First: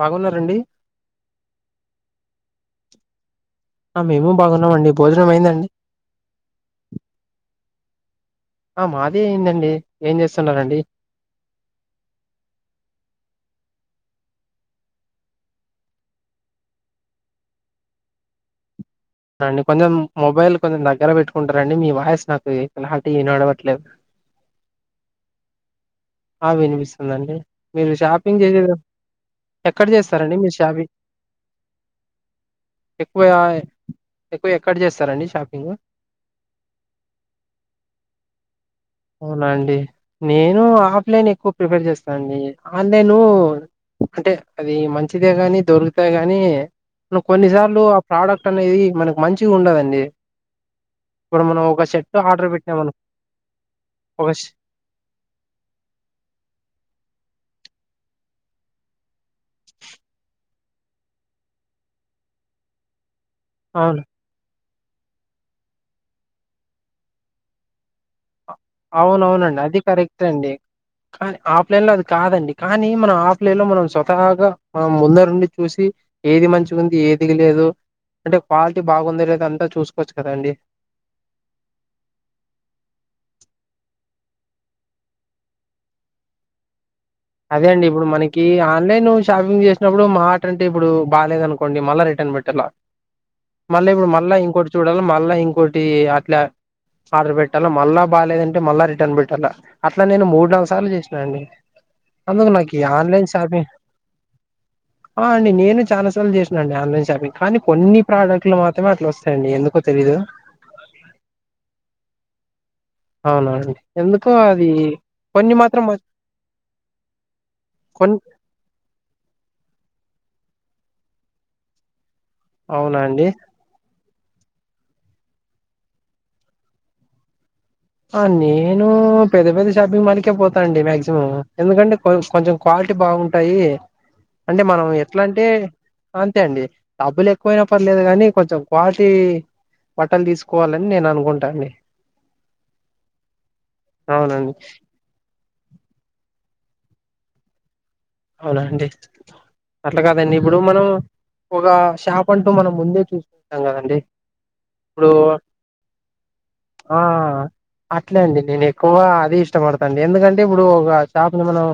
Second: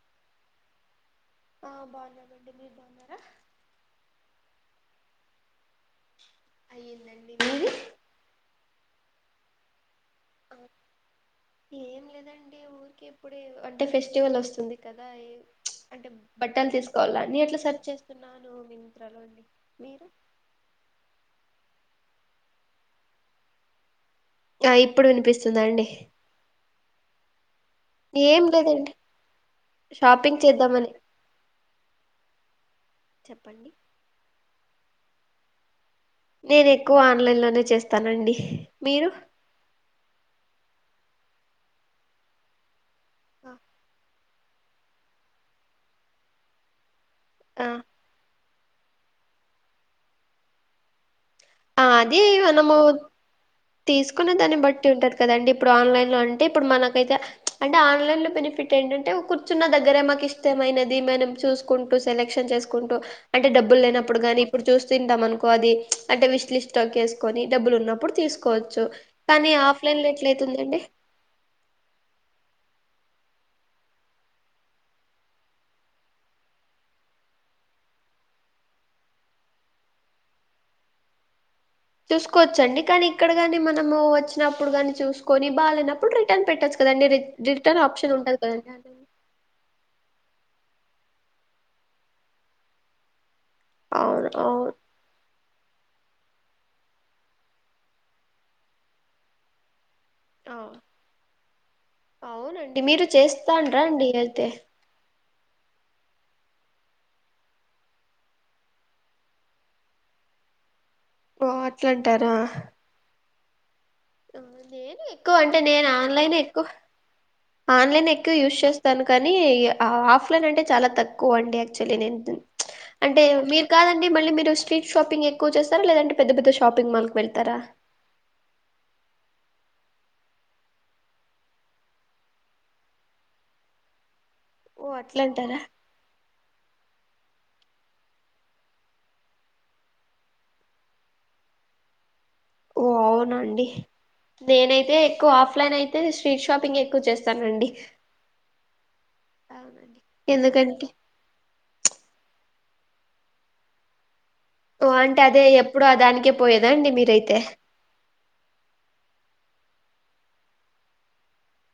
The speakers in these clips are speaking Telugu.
బాగున్నారండి ఆ బాగున్నారండి మీరు బాగున్నారా ఆ మేము బాగున్నామండి భోజనం అయిందండి అయ్యందండి మీది ఆ మాది అయిందండి ఏం చేస్తున్నారండి ఏం లేదండి ఊరికే ఇప్పుడే అంటే ఫెస్ ఫెస్టివల్ వస్తుంది కదా అంటే బట్టలు తీసుకోవాలా నేట్లా సెర్చ్ చేస్తున్నాను మింత్రాలో అండి కొంచెం మీరు మొబైల్ కొంచెం దగ్గర పెట్టుకో కుంటారండి మీ వాయిస్ నాకు ఇలాంటి వినభడట్లేదు ఆ ఇప్పుడు వినిపిస్తుందా అండి వినిపిస్తుందిండి మీరు షాపింగ్ ఏం చేసేది లేదండి ఎక్కడ చేస్తారండి షాపింగ్ మీరు చేద్దామని షాపింగ్ ఎక్కువ చెప్పండి ఎక్కువ ఎక్కడ చేస్తారండి షాపింగ్ నేనేక్కువ ఆన్లైన్ లోనే చేస్తానండి మీరు అవునా అండి నేను ఆఫ్లైన్ ఎక్కువ ప్రిఫర్ చేస్తాండి ఆన్లైను ఆ అంటే అది మంచిదే కానీ దొరుకుతాయి గానీ కొన్నిసార్లు ఆ ప్రోడక్ట్ అనేది మనకు మంచిగుండదండి ఇప్పుడు మనం ఒక షర్ట్ ఆర్డర్ పెట్టా మను తీసుకునే దాన్ని బట్టి ఉంటది కదండి ఇప్పుడు ఆన్లైన్ లో అంటే ఇప్పుడు మనకైతే అంటే ఆన్లైన్ ఆన్లైన్ లో బెనిఫిట్ ఏంటంటే కుర్చున్న దగ్గరే మాకు ఇష్టమైనది మనం చూసుకుంటూ సెలెక్షన్ చేసుకుంటూ అంటే డబ్బులు అవును లేనప్పుడు గాని ఇప్పుడు చూస్తూంటాం అనుకో అది అంటే విష్ లిస్ట్ లో కేస్కుని డబ్బులు ఉన్నప్పుడు తీస్ అవునవునండి అది కరెక్ట్ అండి ఎట్లయితుందండి కానీ ఆఫ్లైన్ లో అది కాదండి కానీ టే మన ఆఫ్లైన్ లో మనం స్వతాగా మనం ముందరుండి చూసి ఏది మంచిగుంది ఏది లేదో అంటే క్వాలిటీ బాగుంది లేదా అంతా చూసుకోవచ్చు కదాండి చూసుకోచ్చండి కానీ ఇక్కడ గాని మనము వచ్చినప్పుడు గాని చూసుకొని బాలేనప్పుడు రిటర్న్ పెట్టొచ్ అదే అండి ఇప్పుడు మనకి ఆన్లైన ఆన్లైన్. లో షాపింగ్ చేసినప్పుడు మా టంటే ఇప్పుడు బాలేదనుకోండి మళ్ళా రిటర్న్ పెట్టలా మళ్ళీ ఇప్పుడు అవును మళ్ళ ఇంకోటి అవును చూడాలా మళ్ళా ఇం కోటి అట్లా ఆర్డర్ పెట్టాల మళ్ళా బాలేదంటే మళ్ళా రిటర్న్ పెట్టల అట్లా నేను మూడు ఆ నాలుగు సార్లు చేసినా అండి అందుకు నాకీ అవునండి మీరు ఆన్లైన్ షాపింగ్ చేస్తాండ్రా అండి అయితే ఆ అండి నేను చాలా సార్లు చేసినాండి ఆన్లైన్ షాపింగ్ కానీ కొన్ని ప్రోడక్ట్లు మాత్రమే అట్లా వస్తాయండి ఎందుకో తెలీదు ఓ అట్లాంటారా అవునా అండి ఎందుకో అది ఏమి ఎక్కువ కొన్ని అంటే మాత్రం నేను మ ఆన్లైన్ ఎక్కువ ఆన్లైన్ కొన్ ఎక్కువ యూస్ చేస్తాను కానీ ఆ ఆఫ్లైన్ అంటే చాలా తక్కువ అండి యాక్చువల్లీ నేను తున్ అవునా అంటే అండి మీరు కాదం డి మళ్ళీ మీరు స్ట్రీట్ షాపింగ్ ఎక్కువ చేస్తారా లేదంటే పెద్ద పెద్ద షాపింగ్ మాల్కివెళ్తారా ఆ నేను పెద్ద పెద్ద షాపింగ్ మాల్కే పోతాండి మాక్సిమం ఎందుకంటే కొంచ్ కొంచెం క్వా ల్టీ బాగుంటాయి అంటే మనం ఓ ఎట్లా అట్లా అంటే అంటారా అంతే అండి అబ్బులెక్కువైన పర్లేదు కానీ కొంచెం క్వాలిటీ బట్టలు తీసుకోవాలని నేను అనుకుంటామ్డి ఓ అవున అండి నేనైతే ఎక్కువ ఆఫ్లైన్ అయితే స్ట్రీట్ షాపింగేఎ క్కువ చేస్తానండి అవునా అండి అవునండి అట్లా కాదండి ఇప్పుడు మనం ఎందుకంటే ఒక షాప్ అం టు మనం ముందే చూసుకుంటాం కదండి ఓ ఇప్పుడు అంటే అదే ఎప్పుడు ఆదానికే పోయేదా అండి ఆ మీరైతే అట్లే అండి నేను ఎక్కువ అది ఇష్టపడతాండి ఎందుకంటే ఇప్పుడు ఒక షాపుని మనం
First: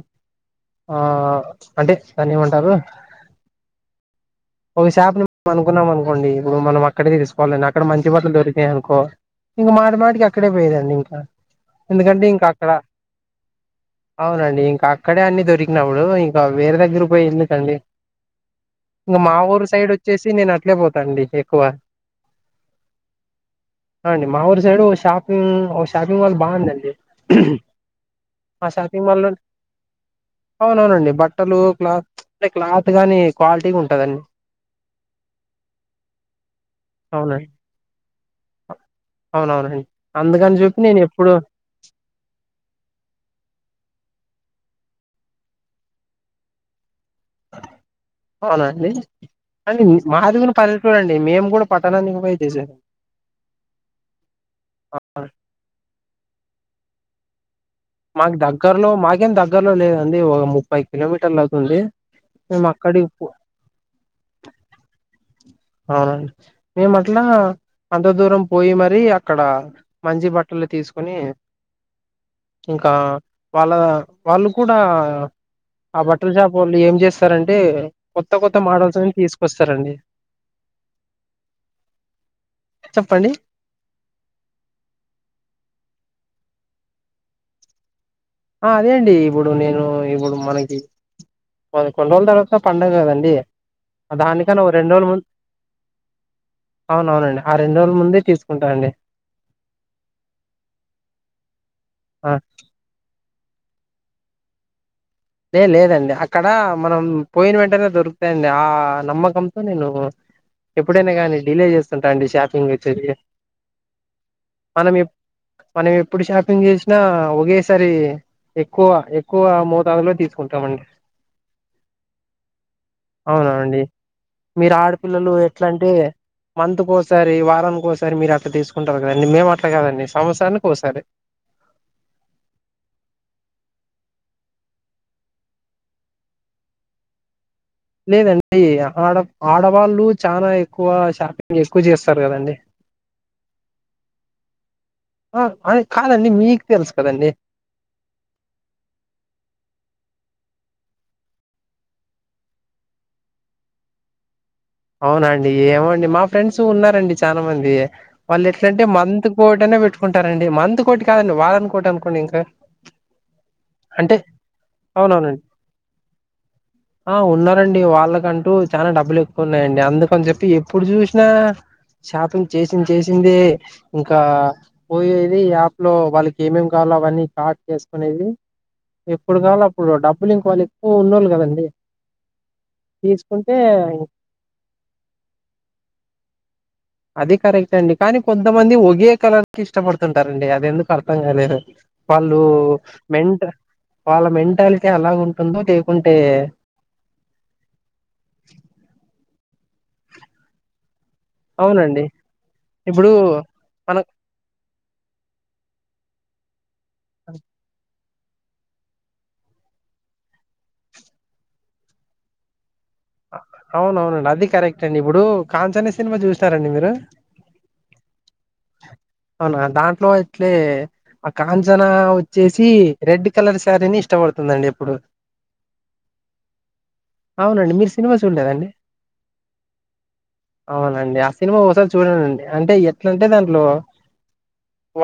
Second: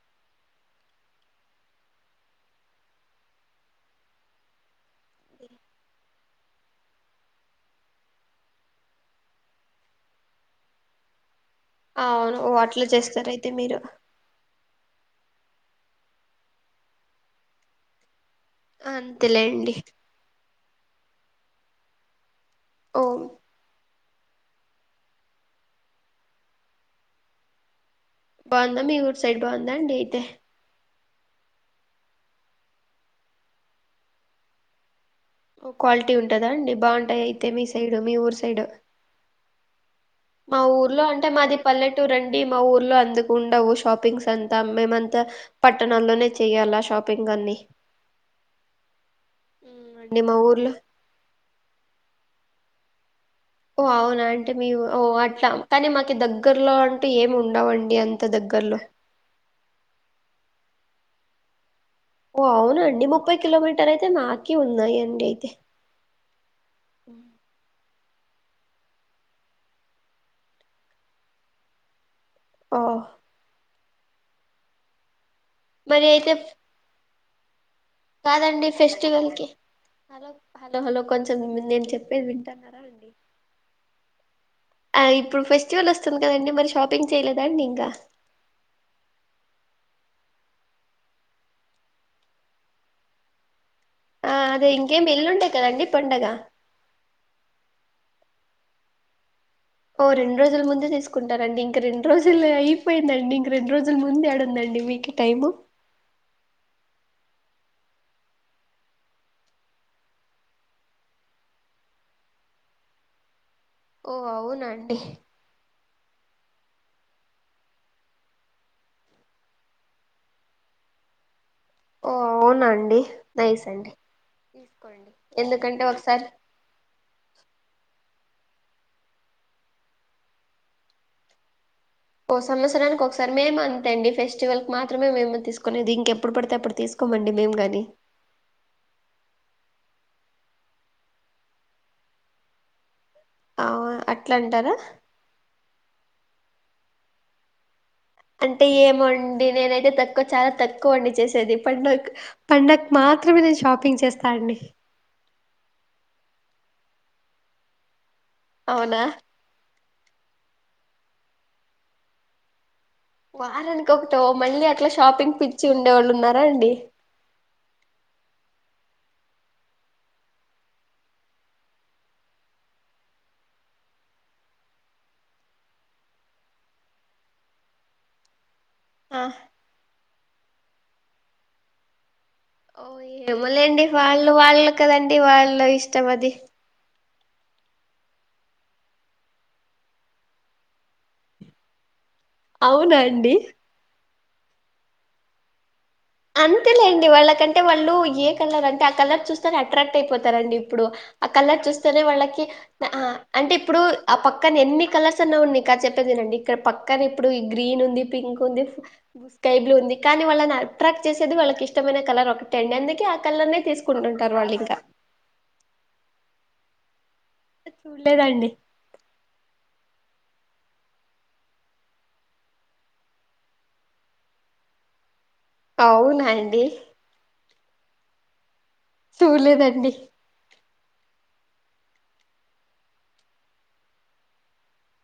ఆ అంటే దాన్నేమంటారు ఒకషాపునీ నం అనుకున్నాం అనుకోండి ఇప్పుడు మనం అక్కడికి తీసుకోవాలని అక్కడ మంచి బట్టలు దొరికాయ్ అనుకో ఇంకా మాట మాటికి అక్కడే పోయేదండి ఇంకా ఎందుకంటే అవును ఇంకా ఓ అక్కడ అట్లా చేస్తారయితే మీరు అవునండి ఇంకా అక్ క్కడే అన్ని దొరికినప్పుడు ఇంకా వేరే దగ్గర పోయి ఎందుకండి ఇంకా మా ఊరు అంతేలేండి సైడ్ వచ్చేసి నేను అట్లే పోతాండి ఎక్కువ ఓ ఆండి మా ఊరు సైడు ఓ షాపింగ్ ఓ షాపింగ్ మాల్ బాగుందండి ఆ బాందా మీ ఊరు సైడ్ బాందా అండి అయితే అవునండి బట్టలు క్లాత్ అంటే క్లాత్ గానీ క్వాలిటీగుంటదండి ఎక్కువ క్వాలిటీ ఉంటదా అండి బాంటాయి అయితే అవునండి మీ సైడు మీ ఊరు సైడు అవునవునండి అందుకని మా చెప్పి నేను ఊర్లో అంటే ఎప్పుడు మాది పల్లెటూరండి మా ఊర్లో అందుకు ఉండవు షాప్ పింగ్స్ అంతా మేమంత పట్టణాల్లో చేయాలా షాపింగ్ అన్ని అవునండి అండి మ్, మా మాదిగుని ఊర్లో పల్లెటూరండి మేము కూడా పట్టణానికి పోయి చేశాం ఓ అవునా అంటే మీ ఓ అట్లా కానీ మాకు దగ్గరలో అంటూ ఏమి ఉండవం మాక్ దగ్గరలో మాకేం దగ్గరలో లేదండి ఒక ముప్పై కిలోమీటర్లు అవుతుంది ఓ మేము అవునండి అక్కడికి పో ముప్పై కిలోమీటర్ అయితే మాకి ఉన్నాయండి అయితే అవునండి మేము అట్లా అంత దూరం పోయి మరి అక్కడ మంచి బట్టలు తీసుకొని ఓ ఇంకా వాళ్ళ వాళ్ళు కూడా ఆ మరి అయితే బట్టల్ షాప్పోల్లు ఏం చేస్తారంటే కొత్త కొత్త కాదండి మోడల్స్ అవీ తీసుకొస్తరండీ హాలో హాలో కొంచం నేను చెప్పేది వింటన్నారా అండీ చెప్పండి ఆ ఇప్పుడు ఫెస్టివల్ వస్తుంది కదండీ మరి షాపింగ్ చేయలేదాండి ఇంకా ఆ అదే అండీ ఇప్పుడు నేను ఇప్పుడు మనకీ పదకొండు రోజుల తర్వాత పండగ కదండీ ఆ దానికన్నా అదే ఒ రెండు ఇంకేం రోజుల ముంద్ ఎల్లుండే కదండి పండగ అవునవునండీ ఆ రెం రెండు రోజుల ముందే తీసుకుంటా అండి ఓ రెండు రోజుల ముందే తీసుకుంటారండీ ఇంక రెండు ఆ రోజులు అయిపోయిందండీ ఇం రెండు రోజుల ముంద్ యాడుందండి మీకీ లే లేదండీ అక్కడా మనం పోయిన వెంటనే దొరుకుతాయండీ ఆ నమ్మకంతో నేనూ ఎప్పుడైనా కానీ డిలే చేస్తుంటా అండీ షాపింగ్ వచ్చేదీ ఓ అవునండీ మనం ఎప్పుడు షాపింగ్ చేసినా ఒకేసారీ ఎక్కువ ఎక్కువ మోతాదులో తీసుకుంటామండీ ఓ అవునా అండి నైస్ అండీ మీరు ఆడపిల్లలు ఎట్లంటే మంత్ కోసారీ వారానికోసా సారీ మీరు అట్ల తీసుకుంటారు కదండీ మేము అట్ల కాదండీ సంవత్సరానికో సారే ఓ సంవత్సరానికి ఒకసారి మేము అంతే అండీ ఫెస్టివల్కి మాత్రమే మేము తీసుకునేది ఇంకెప్పుడు పడితే అప్పుడు తీసుక్ కొం అండి మేంగన్ లేదండీ ఆడ ఆడవాళ్ళు చానా ఎక్కువా షాపింగ్ ఎక్కువ చేస్తారు కదండీ ఆ అట్లంటారా ఆ అది కాదండి మీక్ తెలుస్ కదండీ అంటే ఏమోండీ నేనైతే తక్కువ చాలా తక్కువండి చేసేది పండక్ పండక్ మా మాత్రమే నేను షాపింగ్ చేస్తా అండీ అవునాండి ఏమోండి మా ఫ్రెండ్స్ ఉన్నారండి చాలా మంది వాళ్ళు ఎట్లంటే అవునా మంత్ కోటనే పెట్టుకుంటారండీ మంత్ కోటి కాదండీ వారనుకోటి అనుకోండి ఇంకా వారానికి అంటే ఒకటో మళ్ళీ అట్ల షాపింగ్ అవునవునండి పిచ్చి ఉండేవాళ్ళు ఉన్నారా అండీ ఆ ఉన్నారండీ వాళ్ళకంటూ చానా డబ్బులు ఎక్కువ ఉన్నాయండీ అందుకని చెప్పి ఎప్పుడు జూసినా షాపింగ్ చేసింది చేసిందే ఇంకా పోయేది యాప్ లో వాళ్ళకి ఏమేం కా వాలో అవన్నీ కార్ట్ వేసుకునేది ఆ ఎప్పుడు కాలో అప్పుడు డబ్బులు ఇంకో వాళ్ళు ఎక్కువ ఉన్నోళ్ళు కదండీ ఓ ఏమోలేండీ వాళ్ళు వాళ్ళు కదండీ వాళ్ళు ఇష్టం అదీ అది కరెక్టే అండీ కానీ కొంతమంది ఒగే కలర్ కి ఇష్టపడుతుంటారండీ అది ఎందుకొ అర్థం కాలేదు వాళ్ళు అవునా అండి మెంట్ వాళ్ళ మెంటాల్టీ అలాగుంటుందో అంతేలేండీ వాళ్ళకంటే వాళ్ళు ఏ కలర్ అంటే కలర్ చూస్తేనే అట్రాక్ట్ అయిపోతారండీ ఇప్పుడు ఆ కలర్ చూస్తేనే అవునండి వాళ్ళకి ఆ ఇప్పుడు అంటే ఇప్పుడు మన ఆ పక్కన ఎన్ని కలర్స్ ఉన్నా కూడా నిక్ చెప్ కదండీ ఇక్కడ పక్కనే ఇప్పుడు ఈ గ్రీన్ ఉందీ పింక్ ఉందీ స్కై బ్లూ ఉందీ కానీ వాళ్ళ నా అట్రాక్ట్ చేసేది వాళ్ళకీ ఇష్టమైన కలర్ ఒకటే అండీ అందు అవునవునండీ అది కరెక్టే అండీ ఇప్పుడ కాంచన సినిమా చూసారండీ మీరు అ చూళ్లేదండీ మో ఎట్లే ఆ కనంచనా వచ్చేసీ రెడ్ కలర్ శారీని ఇష్టపడుతుందండీ ఇప్పుడు అవునండీ అవునండి మీర్ సినిమా చూడలేదా అండి చూల్లేదండీ అవునండీ ఆ సినిమ ఓసారి చూడలేదండీ అంటే ఎట్లుంటే దాంట్లో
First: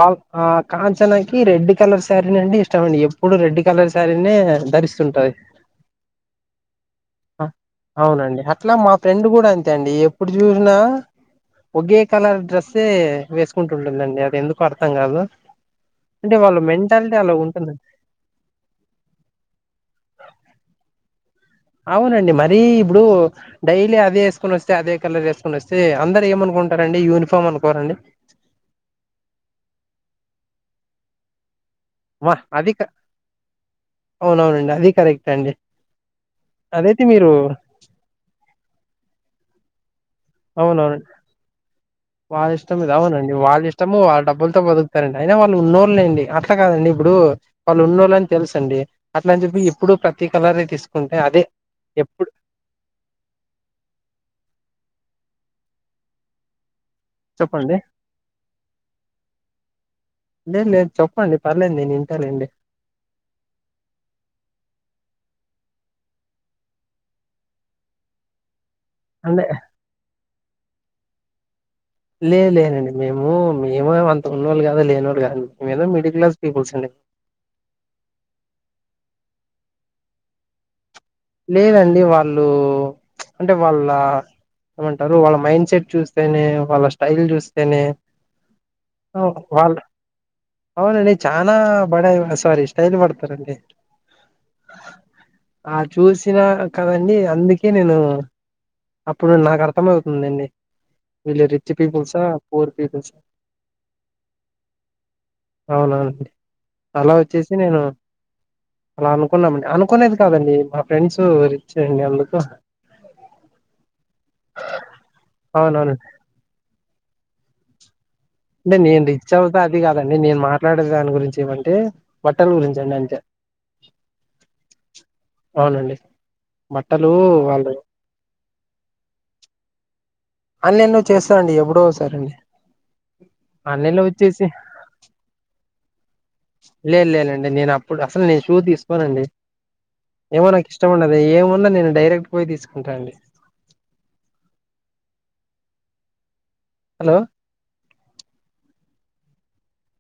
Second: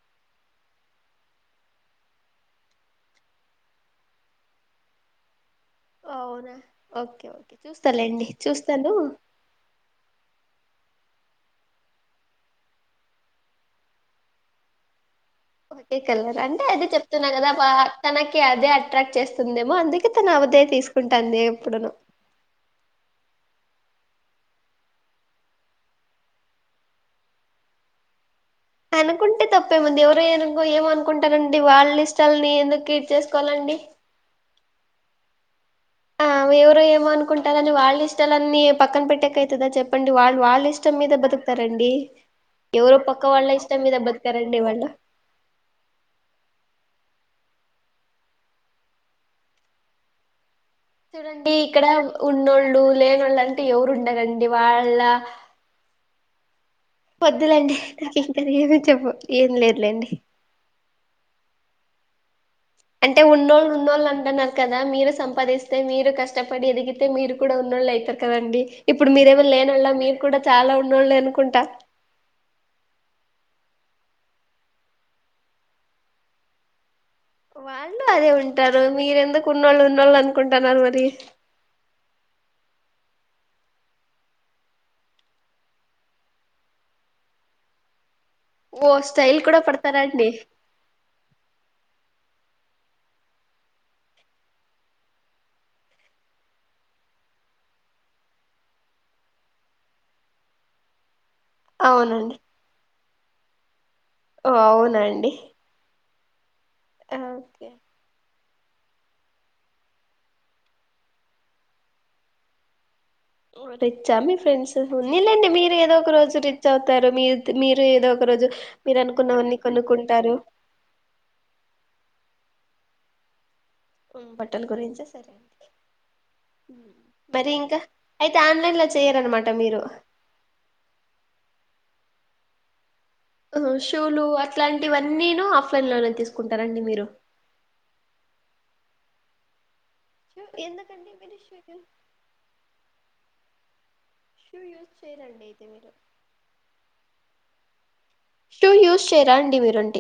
వాళ్ ఆ కాంచనాకి రెడ్ కలర్ శారీ అండి ఇష్టమండి ఎప్పుడు రెడ్ కలర్ శారీనే అంటె ధరిస్తుంటది అవునా ఓకె ఓకె అవునండి అట్ల మా ఫ్రెండ్ కూడ అంతే అండి ఎప్పుడు చూసిన ఒకే కలర్ డ్రెస్సే వేసుకుంటుంటుందండి అది ఎందుకు అర్థం కాదు ఒకే కలర్ వాళ్ళ అంటే అదే మెంటాలిటీ చెప్తున్న అలా కదా ఉంటుందండి తనకి అదే అట్రాక్ట్ చేస్తుందేమో అందుకే తన అవె అంతె తీసుకుం అవునండి మరీ ఇప్పుడు డైలీ అదే వేసుకని వస్తే అదే కలర్ వేసుకొని వస్తే అందరు ఏమనుకుంటారండి యూనిఫామ్ అనుకోరండి అనుకుంటే తప్పే ముంది ఎవరో ఏం అనుకుంటారం డి వాళ్ళ వా ఇష్టాలని అది క ఎందుకు కేర్ చేసుకోవాలండి అవునవునండి అది కారెక్టె అండి ఆ ఎవరో అదైతే ఏమో మీరు అనుకుంటారని వాళ్ళ ఇష్టాలనిీ పక్కన పెట్టకైతదా చెప్ప చెప్పండి వాళ్ళు వాళ్ళ అవునవును ఇష్టం మీద బతుకుతారండి వాళ్ళ ఇష్టం మీద ఎవరో పక్క అవునండి వాళ్ళ ఇష్టం ఇష్టము మీద వాళ్ళ బతకారండి డబ్బులతో వాళ్ళు బతుకుతారండి అయినా వాళ్ళు ఉన్నోళ్లేండి అట్లా కాదండి ఇప్పుడు వాళ్ళు ఉన్నోళ్ళు అని తెల్సు అండి అట్ల అని చెప్పి ఎప్పుడు ప్రతిీ కలర్ చూడండి ఇక్కడ ఉన్నోళ్ళు లేనోళ్ళు అంటే ఎవరు ఉండరంండి వాళ్ళ ఒద్దులే అండి చెప్పండి నాకు ఇంకా ఏమి చెప్ప ఏం లేదులేండి లేద్ లేద్ చెప్పండి పర్లేదు నేను వింటాలె అండి అంటే ఉన్నోళ్ళు ఉన్నోళ్ళు అంటున్నారు కదా మీరు సంపాదిస్తే మీరు కష్టపడి ఎదిగితే మీరు కూడా ఉన్ ఉన్నోళ్ళు అయితరు కదండి ఇప్పుడు అంటే మీరేమన్నా లేనోళ్ళు మీరు కూడ చాల ఉన్నోళ్ళు అనుకుంటా లేదు లేదండి మేము మేము అంత ఉన్నళ్ళు కదా లేనోళ్ళు కాదండి మేేమో మిడిల్ క్లాస్ పీపుల్స్ అండి వాళ్ళు అదే ఉంటారు మీరెందుకు ఉన్నోళ్ళు ఉన్నోళ్ళు అనుకుంటున్నారు మరి లేదండి వాళ్ళు అంటే వాళ్ళ ఏమంటారు వాళ్ళ మైండ్ సెట్ చూస్తేనే వాళ్ళ స్టైల్ చూస్తేనే ఓ ఏదో స్టైల్ ఒక కూడా ఫాల్ట్ పడతారా అండి అవునండి చానా బడాయి స్వారి స్టైల్ కోడతార్ అండి ఆ చూసినా కదండి అందుకే నేను అప్పుడు నాకు అర్థం అవుతుందండి వీళ్ళు రిచ్ పీపుల్సా పూర్ పీపుల్సా ఆవునండి అవునవునండి అలా వచ్చేసి నేను అలా అనుకున్నామండి అనుకునేది కాదండి మా ఫ్రెండ్స్ రిచ్చండి అందుకు రిచ్చా మీ ఫ్రెండ్స్ మీరు ఏదో అవునవును ఒక రోజు రిచ్ అవుతారు మీ మీరు ఏదో [unintelligible] అంటే మీరు నేన్ రిచ్ అనుకున్నవన్నీ అవుతేా అది కాదండి కొనుక్కుంటారు నేన్ మాట్లాడే దాని గురించి ఏమంటే బట్టలు గురించండి అంతే బట్టల గురించ సరే అవునండి బట్టలు మరి వాళ్ళు ఇంక అయితే ఆన్లైన్ లో చేయరనమాట మీరు ఆన్ లైన్లో చేస్తా అండి ఎప్పుడో ఒక సారండి ఆహా, ఆన్లైన్ లో షూలు వచ్చేసి అట్లాంటివన్నీను ఆఫ్లైన్ లోనే తీసుకుంటారండి మీరు లేదు లేనండి నేను అప్పుడు అసలు నేను షూ తీసుకు కోనండి షూ ఏమో నాకు ఇష్టం ఎందుకండి ఉండదు మీరు షూ ఏమన్న యూ నేను డైరెక్ట్ పోయి తీసుకుంటానండి షూ యూజ్ చేయరండి ఐతే మీేరు హలో షూ యూజ్ చేయరాండి మీరుండి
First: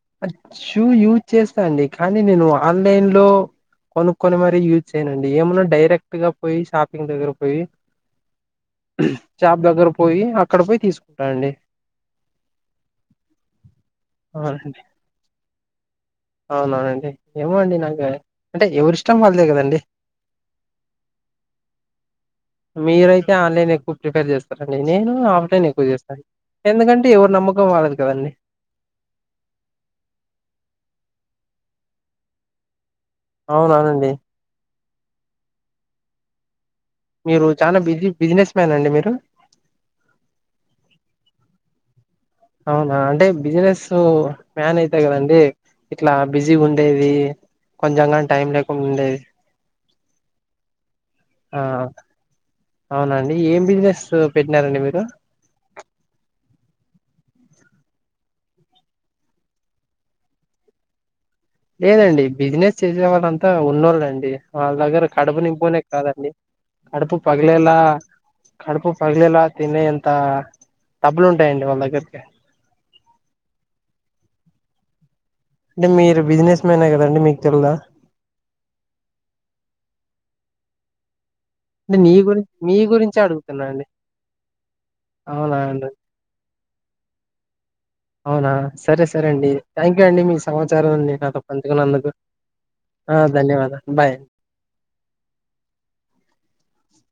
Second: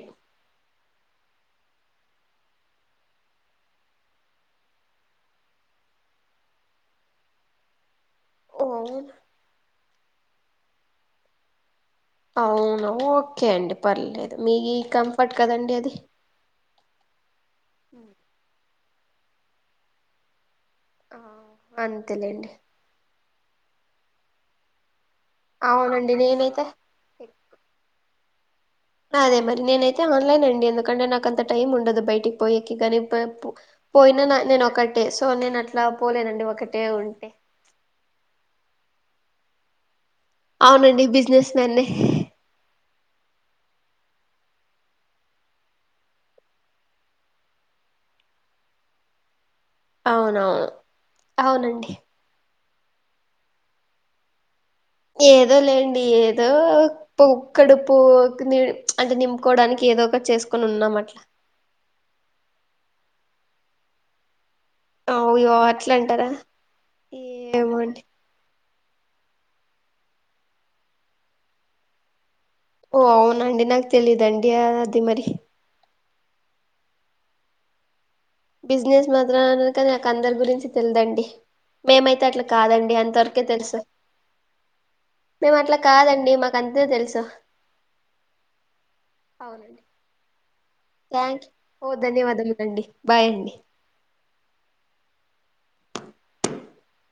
షూ యూజ్ చేస్తా అండి కానీ నేను ఆన్లైన్ లో కొనుక్కొని మరి యూజ్ చేయనండి ఏమన్నా డైరెక్ట్ గా పోయి షాపింగ్ దగ్గర పోయి. ఓ అవును ఉమ్ షాప్ దగ్గర పోయి అక్కడ పోయి తీసుకుంటానండి. అవునా ఓకే అండి పర్లేదు మీ అవునండి కంఫర్ట్ కదండి అది. అవునవునండి ఏమో అండి నాకు ఉమ్, అంటే ఎవరిష్టం వాళ్ళదే కదండి. ఆహ్ అంతేలేండి. మీరైతే ఆన్లైన్ ఎక్కువ ప్రిపేర్ చేస్తారండి నేను. ఆఫ్ లైన్ ఎక్కువ అవునండి చేస్తారు. నేనైతే ఎందుకంటే ఎవరు ఎక్- నమ్మకం వాళ్ళది కదండి. అదే మరి నేనైతే ఆన్లైన్ అండి. ఎందుకంటే నాకంత టైమ్ ఉండదు బయటికి పోయేకి గానీ. తే పో అవునవునండి పోయిన నా నేను ఒకటే సో నేను అట్లా పోలేనండి ఒకట్ మీరు చానా బిజీ బిజినెస్ మ్యానా అండి మీరు. అవునండి బిజినెస్ మ్యాన్నే. అవునా అంటే బిజినెస్ మ్యాన్ అయితే కదండి. ఇట్లా బిజీ ఉండేది కొంచెంగాని టైం లేకుండా ఉండేది. అవునవును ఆ అవునండి. అవునండి ఏం బిజినెస్ పెడ్ ఏదో లేండి ఏద్. ఏదో పౌ కడుపు నిం ప్చ్ అంటే నింపుకోవడానికి ఏదో ఒకటి చేసుకొని ఉన్నాం అట్లా. లేదండి బిజినెస్ చేసే వాళ్ళంతా ఉన్నోళ్ళండి. వాళ్ళ దగ్గర కడుపు అయ్యో నింపుకునే అట్లా అంటారా కాదండి కడుపు పగిలేలా. ఏమో అండి కడుపు పగిలేలా తినే అంత డబ్బులు ఉంటాయండి వాళ్ళ దగ్గరికి. ఓ అవున అండి నాకు తెలిదండి అది మరి. అంటే మీరు బిజినెస్ మ్యానే కదండి మీకు తెలిదా. బిజినెస్ మాత్రమే అన్ కానీ నాకు అందరి గురించి తెలిదండి. అంటే నీ మేమైతే గురి అట్లా మీ కాదండి గురించే అంతవరకే అడుగుతున్నా తెలుసు. అండి అవునా మేము అట్లా అండి కాదండి మాకు అంతే తెలుసు. అవునా సరే సరే అండి. అవునండి థ్యాంక్ యూ అండి మీస్ సమాచారం అండి నాతో థ్యాంక్ యూ. ఓ పంచుకున్నందుకు ధన్యవాదములండి ఆహ్ బాయ్ అండి ధన్యవాదాలు బాయ్. [inaudible]